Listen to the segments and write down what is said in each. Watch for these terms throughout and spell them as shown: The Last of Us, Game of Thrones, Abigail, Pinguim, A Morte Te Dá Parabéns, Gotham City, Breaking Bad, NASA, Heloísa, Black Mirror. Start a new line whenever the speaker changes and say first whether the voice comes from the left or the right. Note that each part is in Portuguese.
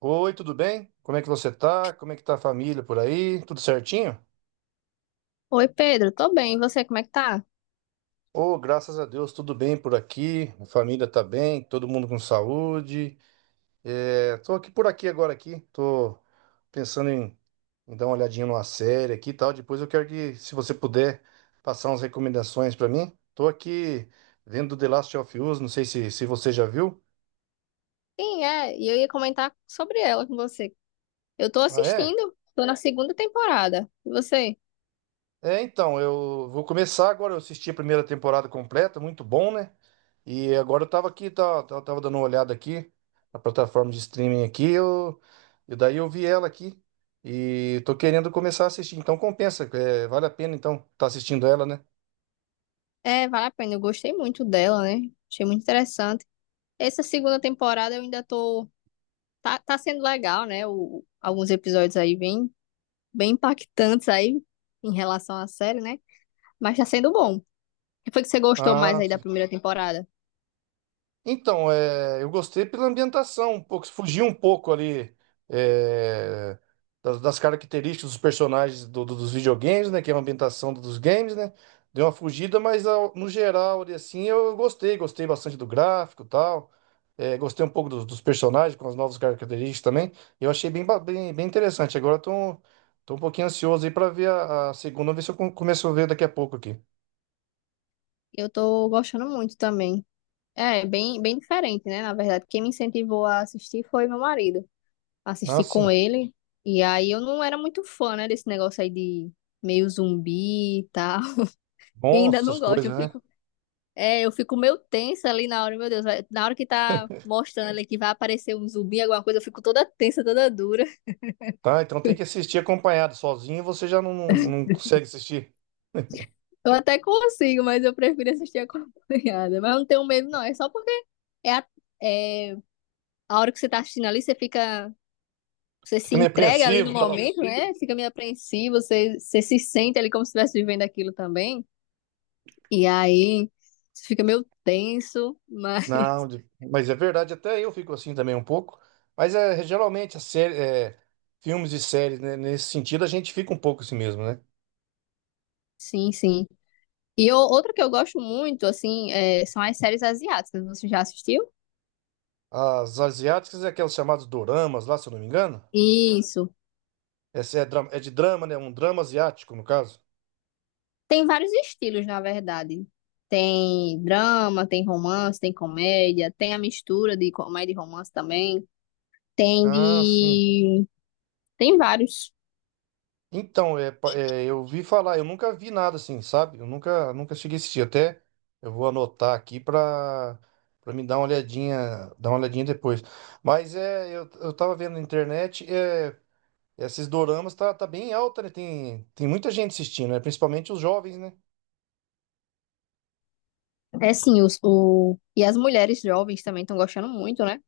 right: Oi, tudo bem? Como é que você tá? Como é que tá a família por aí? Tudo certinho?
left: Oi, Pedro, tô bem. E você, como é que tá?
right: Oh, graças a Deus, tudo bem por aqui. A família tá bem, todo mundo com saúde. É, tô aqui por aqui agora aqui. Tô pensando em dar uma olhadinha numa série aqui e tal. Depois eu quero que, se você puder, passar umas recomendações pra mim. Tô aqui vendo The Last of Us, não sei se você já viu.
left: Sim, é, e eu ia comentar sobre ela com você. Eu tô
right: Ah, é?
left: assistindo, tô na segunda temporada. E você?
right: É, então, eu vou começar agora. Eu assisti a primeira temporada completa, muito bom, né? E agora eu tava dando uma olhada aqui na plataforma de streaming aqui, e daí eu vi ela aqui e tô querendo começar a assistir. Então compensa, é, vale a pena então tá assistindo ela, né?
left: É, vale a pena. Eu gostei muito dela, né? Achei muito interessante. Essa segunda temporada eu ainda tô. Tá, tá sendo legal, né? O, alguns episódios aí bem, bem impactantes aí em relação à série, né? Mas tá sendo bom. O que foi que você gostou mais
right: Ah,
left: aí da primeira temporada?
right: então, é, eu gostei pela ambientação, um pouco, fugiu um pouco ali é, das características dos personagens dos videogames, né? Que é uma ambientação dos games, né? Deu uma fugida, mas no geral, ali, assim, eu gostei, gostei bastante do gráfico e tal. É, gostei um pouco dos personagens, com as novas características também. Eu achei bem interessante. Agora tô um pouquinho ansioso aí para ver a segunda, ver se eu começo a ver daqui a pouco aqui.
left: Eu tô gostando muito também. É, bem, bem diferente, né? Na verdade, quem me incentivou a assistir foi meu marido.
right: Ah,
left: Assistir com
right: sim.
left: ele. E aí eu não era muito fã, né, desse negócio aí de meio zumbi e tal. E
right: Bom,
left: ainda não
right: essas
left: gosto, eu
right: coisas, né?
left: fico, eu fico meio tensa ali na hora, meu Deus, vai- na hora que tá mostrando ali que vai aparecer um zumbi, alguma coisa, eu fico toda tensa, toda dura.
right: Tá, então tem que assistir acompanhado. Sozinho você já não, não, não consegue assistir.
left: Eu até consigo, mas eu prefiro assistir acompanhada. Mas eu não tenho medo, não, é só porque é a, é a hora que você tá assistindo ali, você fica, você se
right: Fica meio
left: entrega ali no
right: apreensivo e tal.
left: momento, né? Fica meio apreensivo, você, você se sente ali como se estivesse vivendo aquilo também. E aí você fica meio tenso, mas
right: Não, mas é verdade, até eu fico assim também um pouco. Mas é, geralmente as série, é, filmes e séries, né, nesse sentido, a gente fica um pouco assim mesmo, né?
left: sim, sim. E outro que eu gosto muito, assim, é, são as séries asiáticas. Você já assistiu?
right: As asiáticas é aquelas chamadas doramas lá, se eu não me engano.
left: Isso.
right: Essa é de drama, né? Um drama asiático, no caso.
left: Tem vários estilos, na verdade. Tem drama, tem romance, tem comédia, tem a mistura de comédia e romance também. Tem
right: Ah, sim.
left: de. Tem vários.
right: Então, é, eu vi falar, eu nunca vi nada assim, sabe? Eu nunca, nunca cheguei a assistir. Até eu vou anotar aqui pra para me dar uma olhadinha depois. Mas é, eu tava vendo na internet, é, esses doramas tá bem alta, né? Tem muita gente assistindo, né? Principalmente os jovens, né?
left: É sim, e as mulheres jovens também estão gostando muito, né?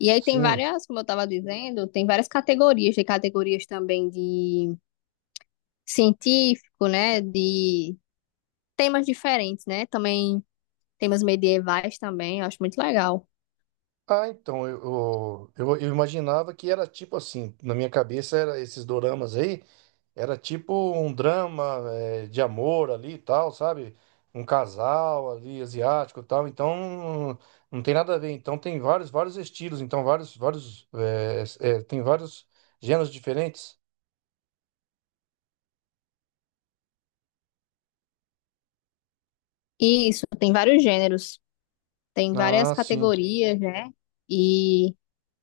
left: E aí tem
right: Sim.
left: várias, como eu estava dizendo, tem várias categorias, tem categorias também de científico, né? De temas diferentes, né? Também temas medievais também, eu acho muito legal.
right: Ah, então, eu imaginava que era tipo assim, na minha cabeça era esses doramas aí. Era tipo um drama de amor ali e tal, sabe? Um casal ali asiático e tal. Então não tem nada a ver. Então tem vários, vários estilos. Então tem vários gêneros diferentes.
left: Isso, tem vários gêneros, tem várias
right: Ah, sim.
left: categorias, né? E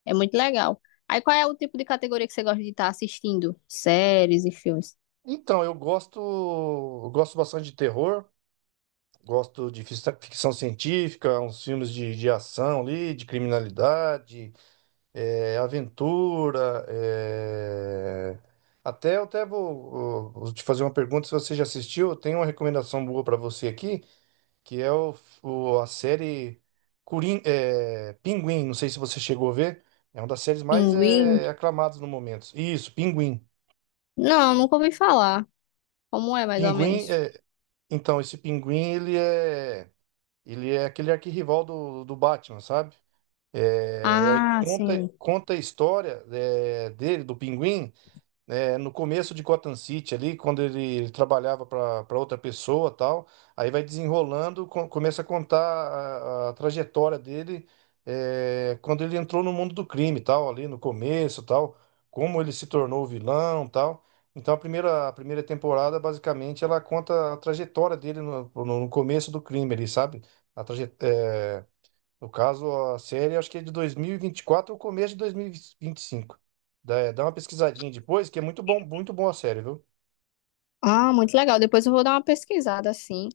left: é muito legal. Aí qual é o tipo de categoria que você gosta de estar assistindo? Séries e filmes?
right: Então eu gosto bastante de terror. Gosto de ficção científica, uns filmes de ação ali, de criminalidade. Aventura, é, até eu até vou te fazer uma pergunta se você já assistiu. Eu tenho uma recomendação boa para você aqui, que é a série Pinguim. Não sei se você chegou a ver. É uma das séries mais
left: Pinguim?
right: aclamadas no momento. Isso, Pinguim.
left: Não, nunca ouvi falar. Como é, mais ou
right: Pinguim
left: menos?
right: é, esse Pinguim, ele é aquele arquirrival do Batman, sabe? Aí
left: Ah,
right: conta
left: sim.
right: conta a história dele do Pinguim. No começo de Gotham City ali, quando ele trabalhava para outra pessoa tal, aí vai desenrolando, começa a contar a trajetória dele quando ele entrou no mundo do crime tal, ali no começo tal, como ele se tornou vilão tal. Então a primeira temporada, basicamente, ela conta a trajetória dele no começo do crime ali, sabe? A trajetória. No caso, a série acho que é de dois mil e vinte e quatro ou começo de dois mil e vinte e cinco. Dá uma pesquisadinha depois, que é muito bom a série, viu?
left: Ah, muito legal. Depois eu vou dar uma pesquisada assim.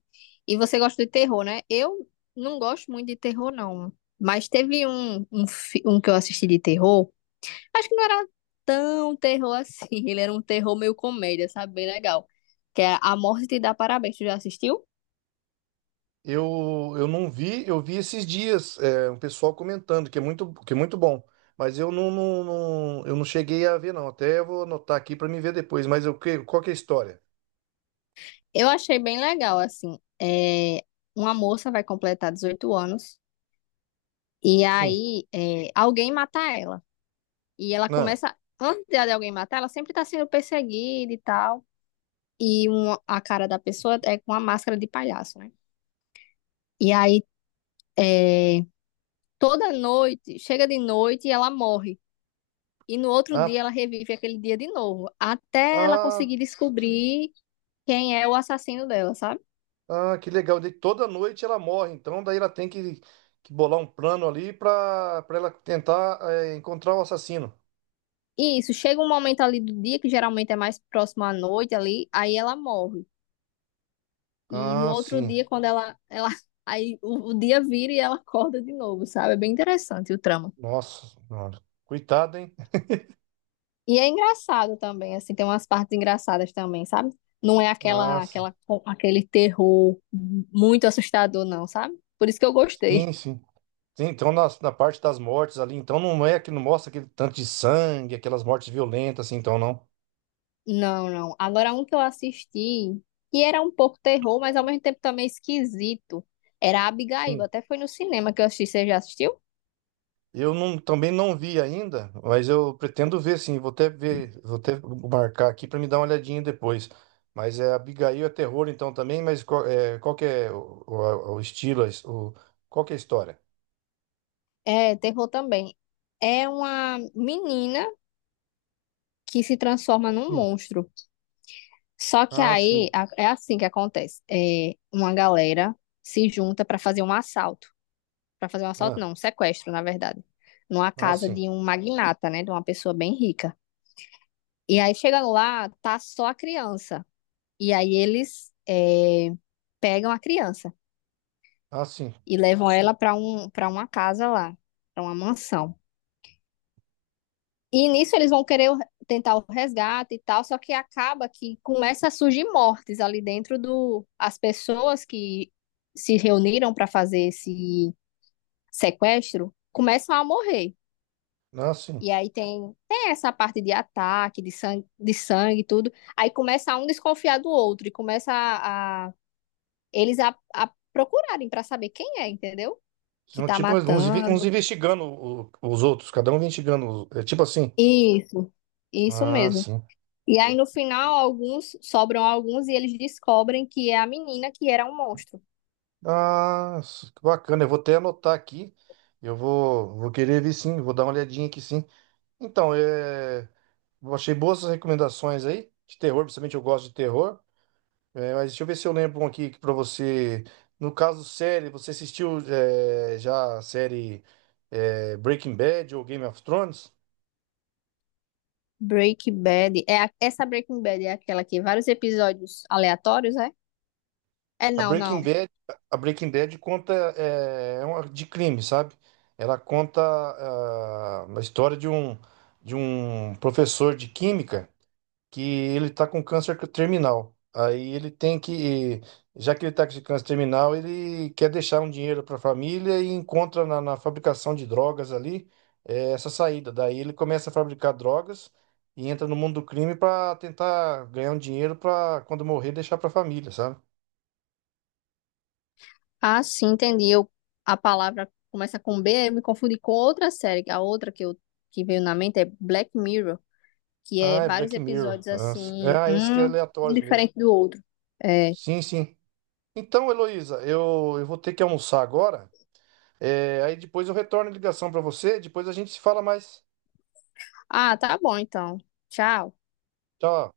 left: E você gosta de terror, né? Eu não gosto muito de terror, não. Mas teve um que eu assisti de terror. Acho que não era tão terror assim. Ele era um terror meio comédia, sabe? Bem legal. Que é A Morte Te Dá Parabéns. Tu já assistiu?
right: Eu não vi, eu vi esses dias, é, um pessoal comentando que é muito bom. Mas eu eu não cheguei a ver, não. Até vou anotar aqui para me ver depois. Mas qual que é a história?
left: Eu achei bem legal, assim. É, uma moça vai completar 18 anos. E
right: Sim.
left: aí, alguém mata ela. E ela
right: Ah,
left: começa. Antes de alguém matar, ela sempre tá sendo perseguida e tal. A cara da pessoa é com a máscara de palhaço, né? E aí, é, toda noite, chega de noite e ela morre. E no outro
right: ah,
left: dia ela revive aquele dia de novo, até ela
right: ah,
left: conseguir descobrir quem é o assassino dela, sabe?
right: ah, que legal. De toda noite ela morre, então daí ela tem que bolar um plano ali pra para ela tentar encontrar o assassino.
left: E isso, chega um momento ali do dia, que geralmente é mais próximo à noite ali, aí ela morre. E no
right: Ah,
left: outro
right: sim.
left: dia, quando ela aí o dia vira e ela acorda de novo, sabe? É bem interessante o trama.
right: Nossa senhora. Coitado, hein?
left: E é engraçado também, assim, tem umas partes engraçadas também, sabe? Não é
right: Ah, sim.
left: aquele terror muito assustador, não, sabe? Por isso que eu gostei.
right: Sim, sim. Sim, então na parte das mortes ali, então não é que não mostra aquele tanto de sangue, aquelas mortes violentas, assim, então não.
left: Não, não. Agora, um que eu assisti, que era um pouco terror, mas ao mesmo tempo também esquisito, era Abigail.
right: Sim.
left: Até foi no cinema que eu assisti. Você já assistiu?
right: Eu não, também não vi ainda, mas eu pretendo ver sim. Vou até ver, vou até marcar aqui para me dar uma olhadinha depois. Mas Abigail é terror então também, mas qual que é o estilo, qual que é a história?
left: É, terror também. É uma menina que se transforma num
right: Sim.
left: monstro. Só que
right: Ah,
left: aí,
right: sim.
left: é assim que acontece. É, uma galera se junta pra fazer um assalto. Para fazer um assalto,
right: Ah,
left: não, um sequestro, na verdade, numa
right: ah,
left: casa
right: sim.
left: de um magnata, né, de uma pessoa bem rica. E aí chegando lá, tá só a criança. E aí pegam a criança
right: Ah, sim.
left: e levam ela para para uma casa lá, para uma mansão. E nisso eles vão querer tentar o resgate e tal, só que acaba que começa a surgir mortes ali dentro do as pessoas que se reuniram para fazer esse sequestro começam a morrer.
right: Ah, sim.
left: E aí tem, tem essa parte de ataque, de sangue e tudo. Aí começa um desconfiar do outro e começa eles a procurarem pra saber quem é, entendeu? Que
right: São
left: tá
right: tipo uns
left: matando.
right: investigando os outros, cada um investigando. É tipo assim.
left: Isso, isso
right: Ah,
left: mesmo.
right: sim.
left: E aí no final alguns sobram alguns e eles descobrem que é a menina que era um monstro.
right: Ah, que bacana. Eu vou até anotar aqui. Eu vou querer ver sim, vou dar uma olhadinha aqui sim. Então, eu achei boas essas recomendações aí, de terror, principalmente eu gosto de terror. É, mas deixa eu ver se eu lembro um aqui para você. No caso, série, você assistiu já a série Breaking Bad ou Game of Thrones?
left: Breaking Bad, é essa Breaking Bad é aquela que vários episódios aleatórios, é? É
right: A
left: não,
right: Breaking
left: não.
right: Bad, a Breaking Bad conta é uma de crime, sabe? Ela conta a história de de um professor de química. Que ele tá com câncer terminal. Aí ele tem que, já que ele tá com câncer terminal, ele quer deixar um dinheiro para a família e encontra na fabricação de drogas ali essa saída. Daí ele começa a fabricar drogas e entra no mundo do crime para tentar ganhar um dinheiro para quando morrer deixar para a família, sabe?
left: Ah, sim, entendi. Eu, a palavra começa com B, eu me confundi com outra série. A outra que, eu, que veio na mente é Black Mirror, que é
right: Ah, é
left: vários
right: Black Mirror.
left: episódios
right: Nossa. É,
left: assim,
right: esse que é
left: um
right: aleatórios mesmo.
left: diferente do outro. É.
right: Sim, sim. Então, Heloísa, eu vou ter que almoçar agora. Aí depois eu retorno a ligação para você, depois a gente se fala mais.
left: Ah, tá bom então. Tchau.
right: Tchau.